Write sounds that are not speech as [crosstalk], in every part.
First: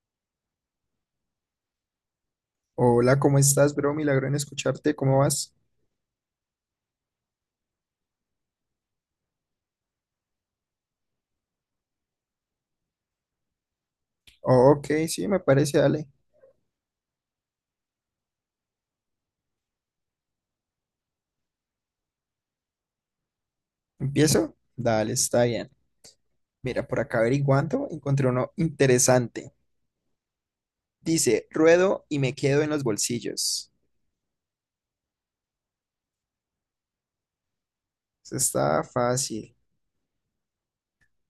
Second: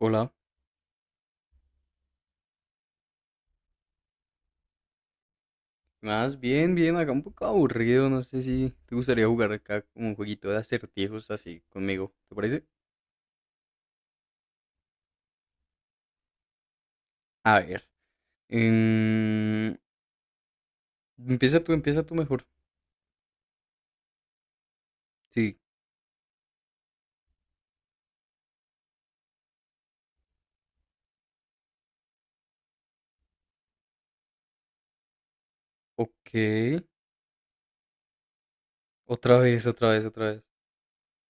Hola. Hola, ¿cómo estás, bro? Milagro en escucharte, ¿cómo vas? Más bien, bien, acá un poco aburrido, no sé si te gustaría jugar acá como un jueguito de acertijos así conmigo, ¿te parece? Oh, ok, sí, me parece, dale. A ver. em, empieza tú mejor. ¿Empiezo? Dale, está Sí, bien. Mira, por acá averiguando, encontré uno interesante. Dice, ruedo y me quedo en los bolsillos. ok. Eso está Otra fácil. vez, otra vez, otra vez.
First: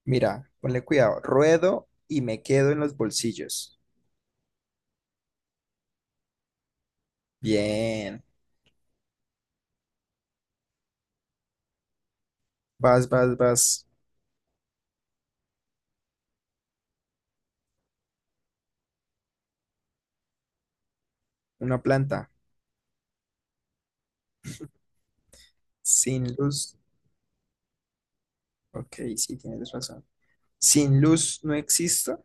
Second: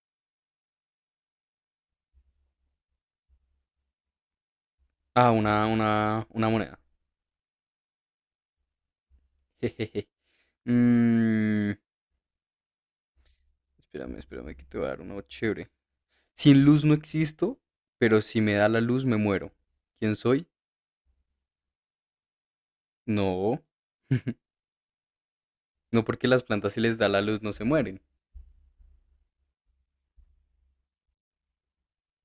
Mira, ponle cuidado. Ruedo y me quedo en los bolsillos. Ah, una moneda. Bien. [laughs] Jejeje. Mm, Vas, vas, vas. espérame, espérame, que te voy a dar uno chévere. Sin luz no existo, pero si me da la luz me muero. ¿Quién soy? Una planta. No. [laughs] No porque Sin las plantas luz. si les da la luz no se mueren. Ok, sí, tienes razón. Sin luz no existo.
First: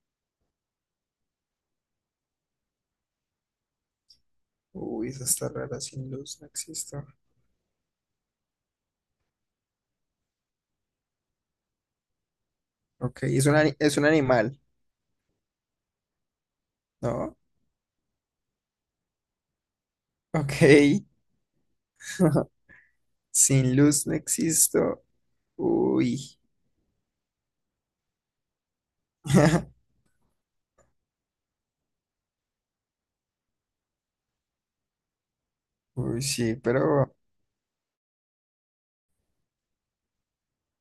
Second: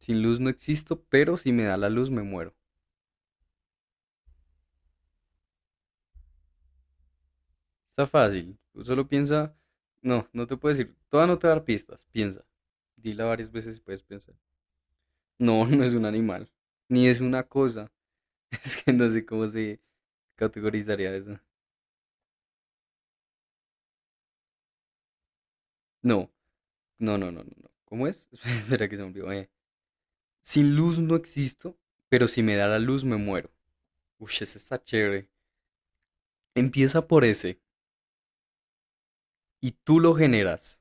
Sin luz no existo, pero si me da la luz me muero. Uy, eso está rara. Sin luz no existo. Está fácil. Tú solo piensa. No, no te puedo decir. Toda no te va a dar pistas. Piensa. Dila Ok, varias veces y es puedes un pensar. animal, No, [laughs] no es un animal. Ni es ¿no? una cosa. [laughs] Es que no sé cómo se Ok. categorizaría eso. [laughs] Sin luz no existo. No, Uy. no, no, no, no. No. ¿Cómo es? [laughs] Espera que se me olvidó. [laughs] Sin luz no existo, pero si me da la luz me muero. Uy, ese está chévere. Uy, sí, Empieza pero por ese. Y tú lo generas.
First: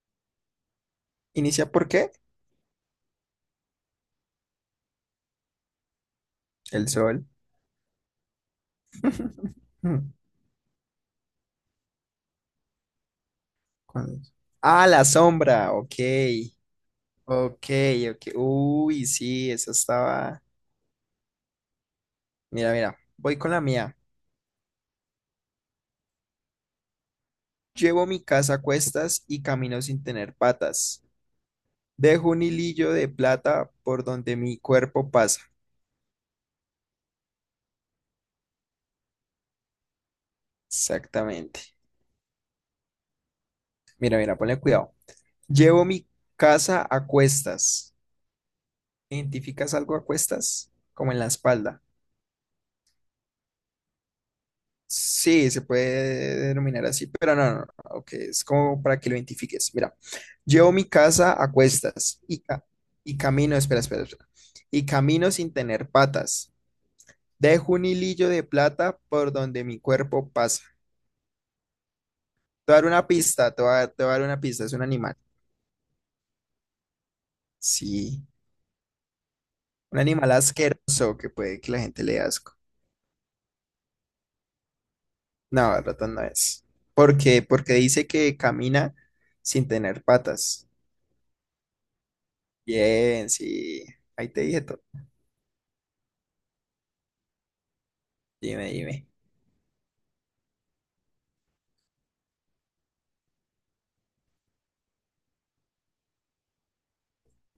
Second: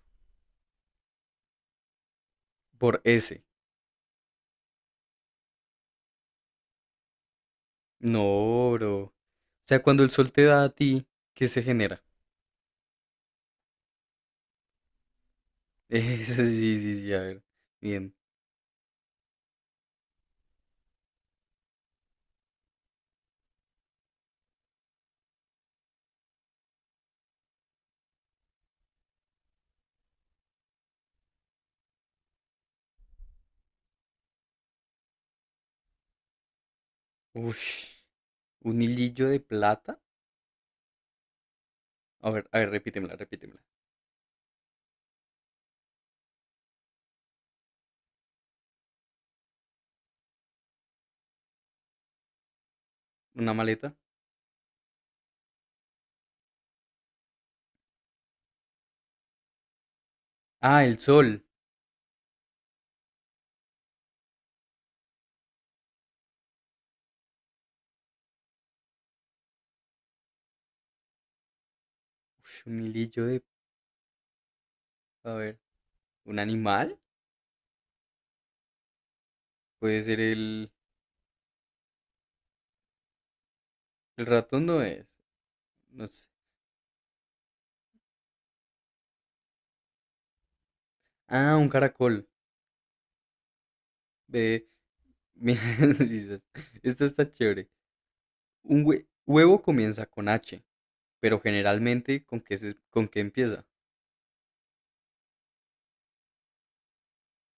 ¿inicia por qué? Por ese. El sol. No, bro. O [laughs] sea, Hmm, cuando el sol te da a ti, ¿qué se genera? ¿cuál es? Ah, la sombra. [laughs] Ok. Eso sí, sí, sí, a ver. Ok, Bien. ok. Uy, sí, esa estaba. Mira, mira. Voy con la mía. Llevo mi casa a cuestas y camino sin tener patas. Dejo un hilillo de plata por donde mi cuerpo pasa. Ush, un hilillo de plata. Exactamente. A ver, repítemela, repítemela. Mira, mira, ponle cuidado. Llevo mi casa a cuestas. ¿Identificas algo a cuestas? Como en la espalda. Una maleta. Sí, se puede denominar así, pero no, no, no, ok, es como para que lo identifiques. Mira, llevo Ah, mi el casa sol. a cuestas y, ca- y camino, espera, espera, espera, y camino sin tener patas. Dejo un hilillo de plata por donde mi cuerpo pasa. Ush, Te voy un a dar una hilillo de... pista, te voy a dar una pista, es un animal. A ver, ¿un animal? Sí, un Puede ser animal el... asqueroso que puede que la gente le dé asco. El ratón no es. No, No ratón no sé. es. ¿Por qué? Porque dice que camina sin tener patas. Ah, un caracol. Bien, sí. Ahí te dije Ve, todo. mira, [laughs] sí, sí, esta está chévere. Dime, Un dime. huevo comienza con H, pero generalmente, ¿con qué, con qué empieza?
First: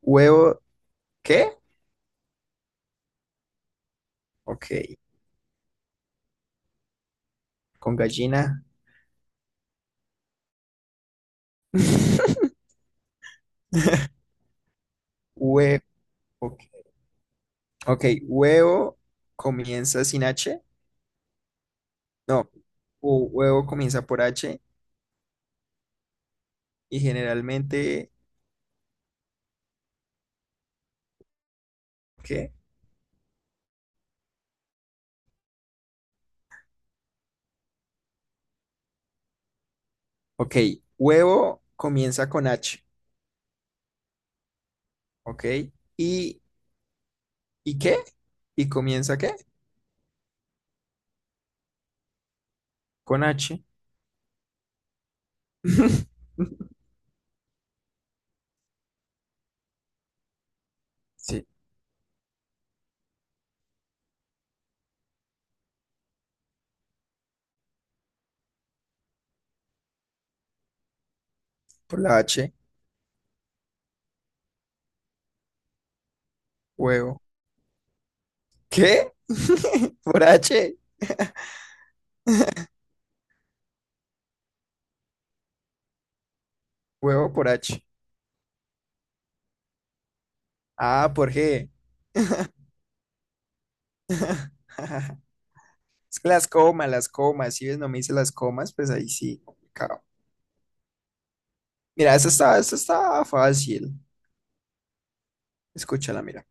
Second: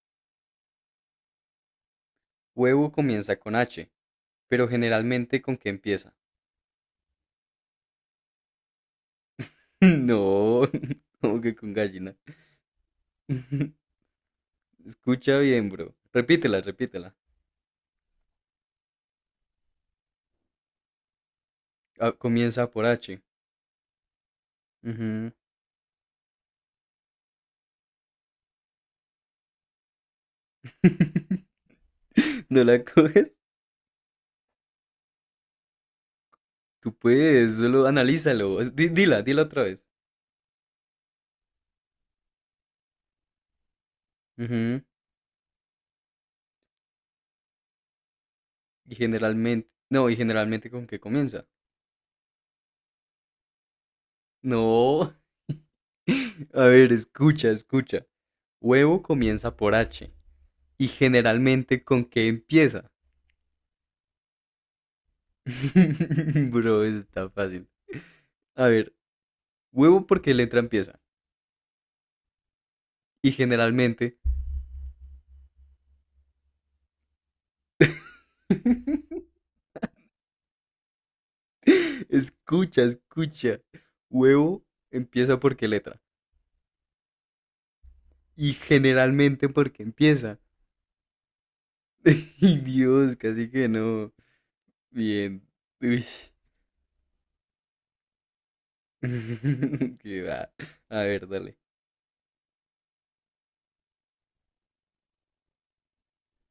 ¿Huevo qué? Huevo comienza con H. Pero Ok. generalmente, ¿con qué empieza? Con gallina. [laughs] No, [laughs] como que con gallina. [laughs] [laughs] Escucha bien, Hue bro. ok. Repítela, repítela. Ok, huevo comienza sin H. Ah, No. comienza por H. Huevo comienza por H. Ujú. Y generalmente, [laughs] ¿qué? ¿No la coges? Tú puedes, solo analízalo. Dila, dila otra vez. Ok. Huevo comienza con H. Ujú. Ok. ¿Y, y qué? ¿Y Y comienza qué? generalmente, no, y generalmente con qué comienza. Con H. No. [laughs] [laughs] A ver, escucha, escucha. Huevo comienza por H. Y Sí, generalmente con qué empieza. [laughs] Bro, eso está fácil. A ver, huevo porque letra empieza. por la H, Y generalmente, huevo. ¿Qué? [laughs] [laughs] ¿Por H? escucha, escucha. Huevo empieza porque letra. Huevo por H. Y generalmente porque empieza. Ah, por G. [laughs] Dios, casi que no. [laughs] Bien. Uy. Es que las comas, las comas. Si ves, no me hice las comas, pues ahí sí, [laughs] complicado. Qué va. A ver, dale. Mira, esta está fácil. Escúchala, mira.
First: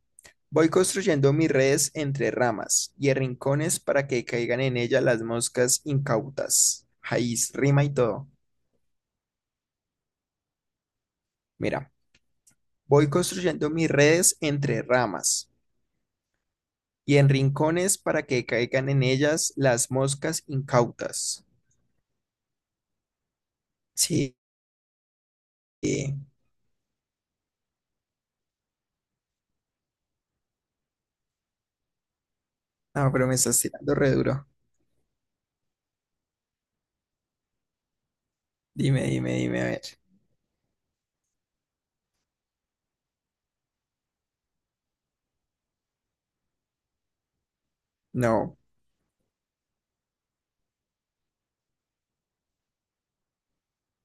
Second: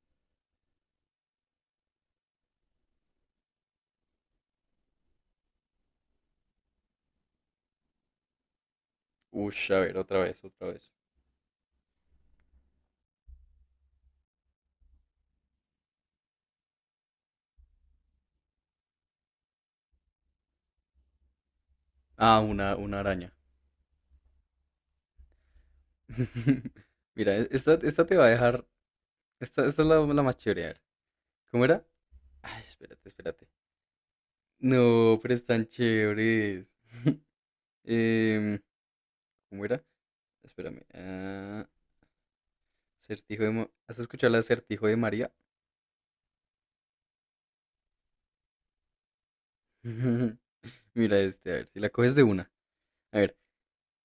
Voy construyendo mis redes entre ramas y en rincones para que caigan en ella las moscas incautas. Ahí rima y todo. Uy, a ver, otra vez, otra vez. Mira, voy construyendo mis redes entre ramas y en rincones para que caigan en ellas las moscas incautas. Ah, una araña. Sí, sí. [laughs] Mira, esta te va a dejar. Esta es la más chévere. A ver, ¿cómo era? Ay, espérate, No, pero me espérate. estás tirando re duro. No, pero están chéveres. [laughs] Em, Dime, dime, dime, ¿cómo a ver. era? Espérame. Ah, acertijo de... ¿Has escuchado el acertijo de María? No, [laughs] Mira este, a ver, si la coges de una. A ver,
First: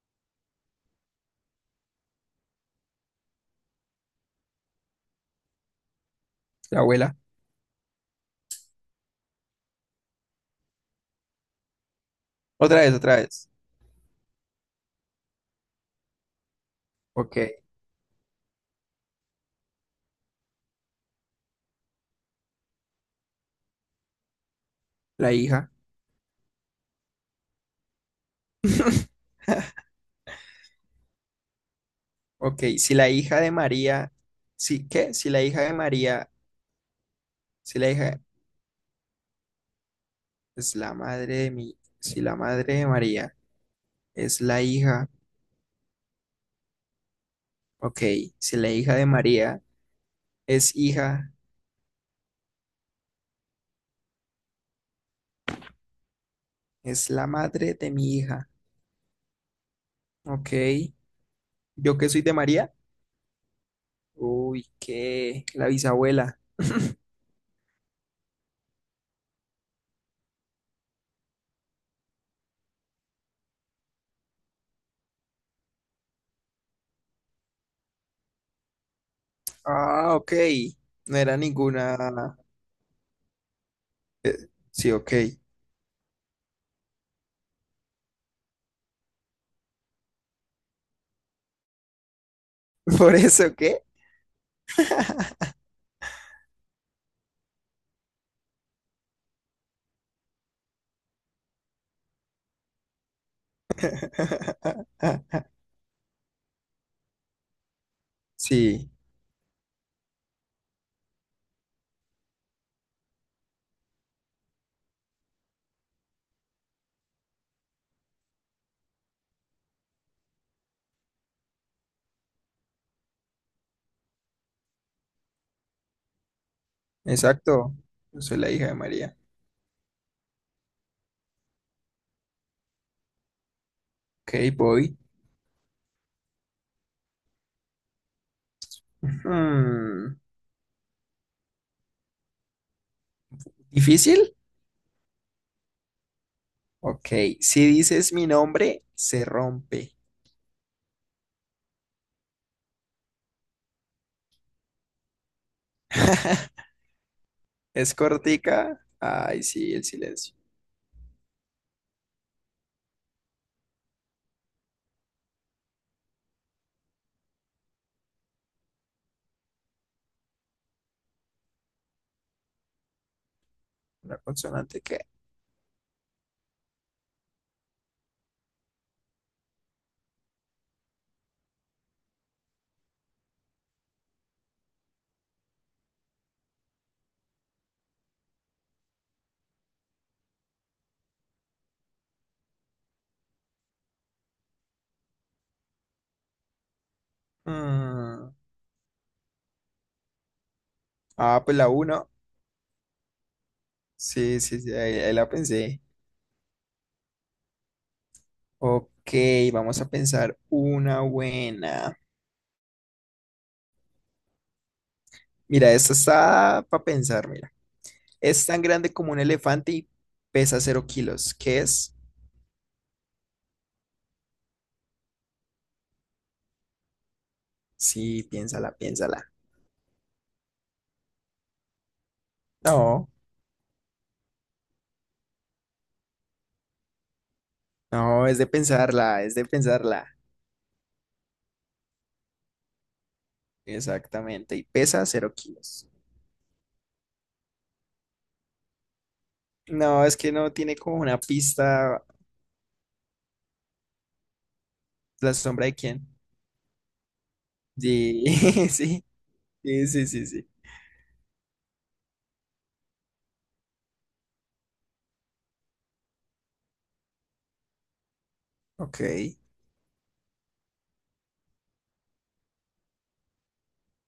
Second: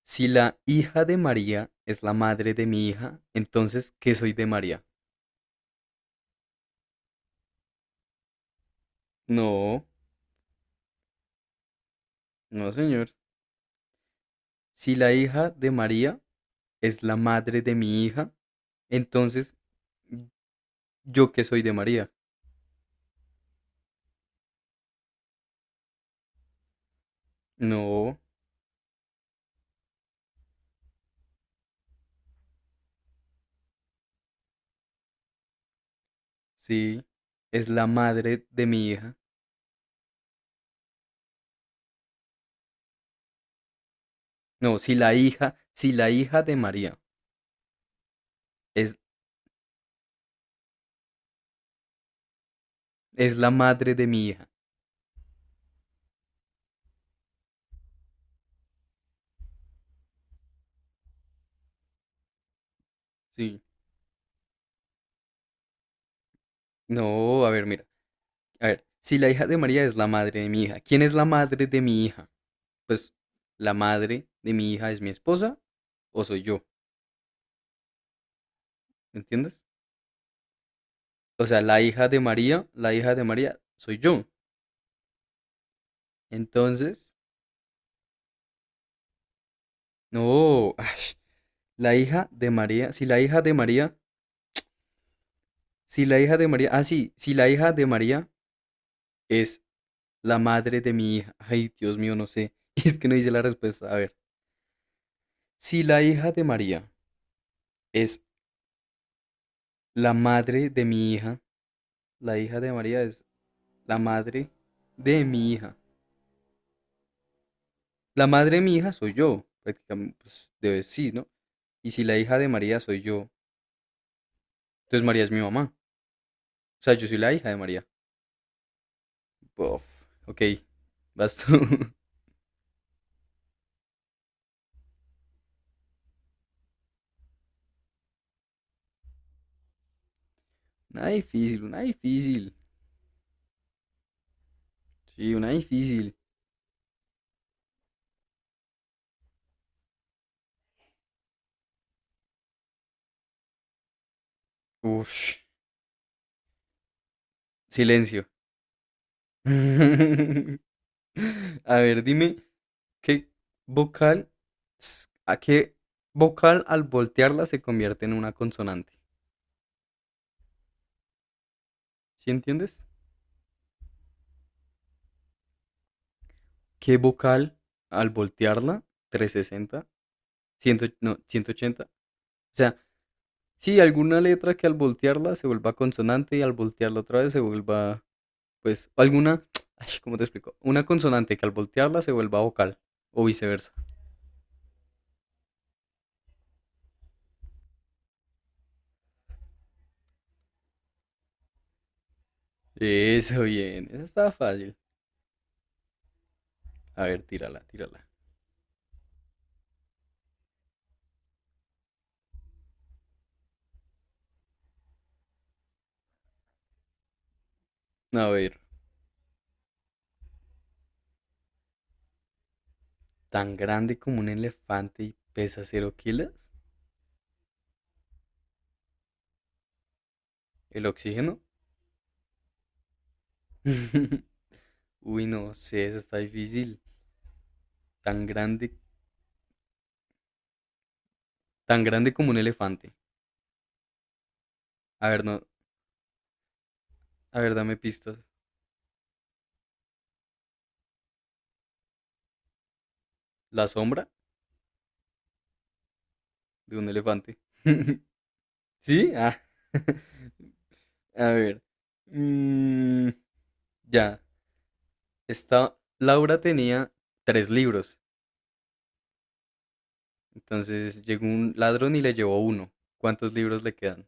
si la hija de María es la madre de mi hija, entonces, ¿qué soy de María? la abuela. No, no, Otra vez, señor. otra vez. Si la hija de María es la Ok, madre de mi hija, entonces, ¿yo qué soy de María? la hija. No, [laughs] Ok, si la hija de María, sí, ¿qué? Si la hija de María, sí, es si la la hija madre de mi hija. es la madre de mi, si la madre de María es la No, hija, si la hija de María ok, si la hija es. de María es hija, Es la madre de mi hija. es la madre de mi hija, ok, yo que soy de María. Sí. Uy, ¿qué? La bisabuela. No, a ver, mira. A ver, si la hija de María es la madre de mi hija, ¿quién es la madre de mi hija? Pues la madre de mi hija es mi esposa o soy yo, ¿me entiendes? Ah, ok. No era O sea, la ninguna. hija de María, la hija de María soy yo. Sí, ok. Entonces, no, ash, la hija de María, [laughs] si ¿Por la hija de eso qué? María, si la hija de María, ah, sí, si la hija de María es la madre de mi hija. Ay, Dios mío, no sé. [laughs] Es que no hice la respuesta. A ver, [laughs] si la hija de María es Sí, la madre de mi hija, la hija de María es la madre de mi hija. La madre de mi hija soy yo, prácticamente, pues debe sí, ¿no? Y si la hija de María soy yo, entonces María es mi mamá. O sea, yo soy la hija de exacto. María. Yo soy la hija de María. Bof, ok, vas tú. [laughs] Ok, voy. Hmm, Una difícil, una difícil. ¿difícil? Sí, una difícil. Ok. Si dices mi nombre, se rompe. Uff, [laughs] ¿Es silencio. cortica? Ay, [laughs] A sí, el silencio. ver, dime, ¿qué vocal, a qué vocal al voltearla se convierte en una consonante? ¿Sí entiendes? ¿Una consonante qué? ¿Qué vocal al voltearla? 360, 100, no, ¿180? O sea, sí, alguna letra que al voltearla se vuelva consonante y al voltearla otra vez se vuelva, pues, alguna, [tsk] ay, ¿cómo te explico? Una consonante que al voltearla se vuelva vocal o viceversa. Mm, ah, pues la uno. Eso, bien, esa estaba Sí, sí, sí, fácil. ahí, ahí la pensé. A ver, tírala, tírala. Ok, vamos a pensar una buena. Mira, esta está para pensar, mira. A Es ver, tan grande como un elefante y pesa 0 kilos. ¿Qué es? tan grande como un elefante y pesa 0 kilos. Sí, piénsala, piénsala. ¿El oxígeno? No, [laughs] Uy, no sé, esa está difícil. Tan no, es de grande pensarla, es de pensarla. Tan grande como un elefante. Exactamente, y pesa A ver, cero no, kilos. a ver, dame pistas. No, es que no tiene como una pista La sombra la sombra de quién. de un elefante. [laughs] Sí, [laughs] sí, ¿Sí? Ah. sí, sí, sí, sí. [laughs] A ver. Mm, ya. Esta Laura tenía tres libros. Ok, Entonces llegó un ladrón y le llevó uno. ¿Cuántos libros le quedan?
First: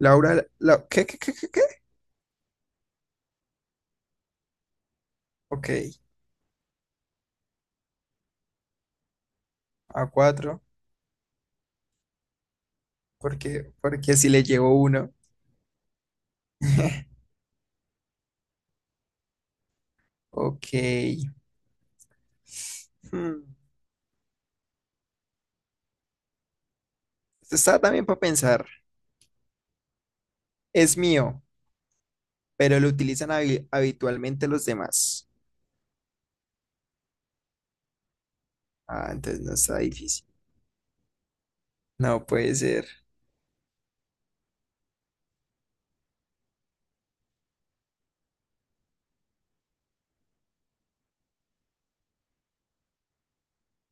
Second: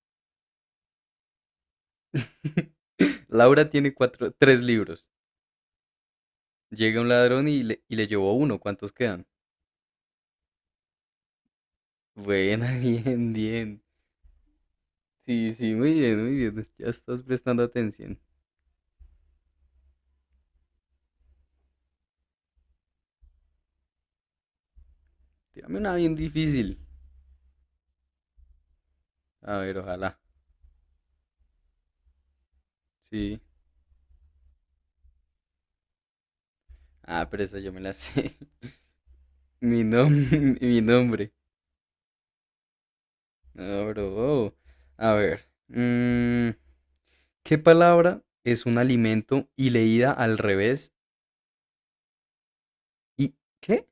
Laura, la, ¿qué, qué, qué, qué, qué? [laughs] Laura tiene cuatro, tres libros. Ok, Llega un ladrón y le llevó uno. ¿Cuántos quedan? a cuatro, Buena, [laughs] bien, porque, bien. porque si le llegó uno. Sí, sí, muy bien, muy bien. Ya [laughs] estás prestando atención. Ok. Hmm, Tírame una bien difícil. esto está también para pensar. A ver, ojalá. Es mío, pero lo utilizan Sí. habitualmente los demás. Ah, pero esta yo me la sé. [laughs] Ah, entonces no está difícil. [laughs] Mi nombre. No puede ser. No, bro. A ver. mm, ¿Qué palabra es un alimento y leída al revés? ¿Y qué?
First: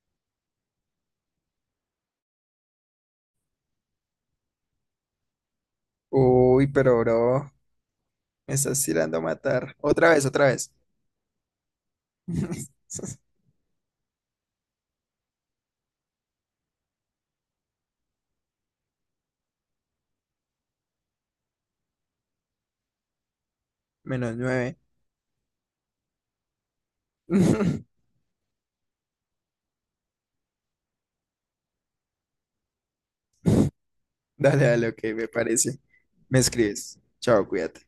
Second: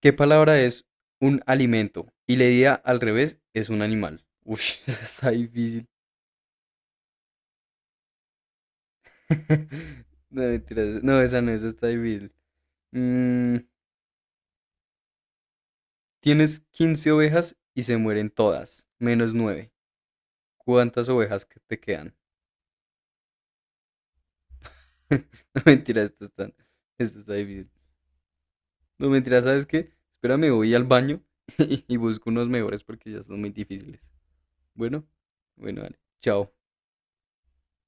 ¿Qué palabra es un alimento y leída al revés es un animal? Uy, [laughs] esa está difícil. Uy, pero bro, me estás tirando a matar. [laughs] Otra vez, No, otra vez. mentiras. No, esa no, esa está difícil. [laughs] Mm, tienes 15 ovejas y se mueren todas, menos 9. ¿Cuántas ovejas que te quedan? Menos nueve. [laughs] No mentira, esto está difícil. [laughs] No mentira, ¿sabes qué? Espérame, voy al baño [laughs] y busco unos mejores porque ya son muy difíciles. Dale, dale, ok, Bueno, me parece. bueno, vale. Me Chao. escribes. Chao, cuídate.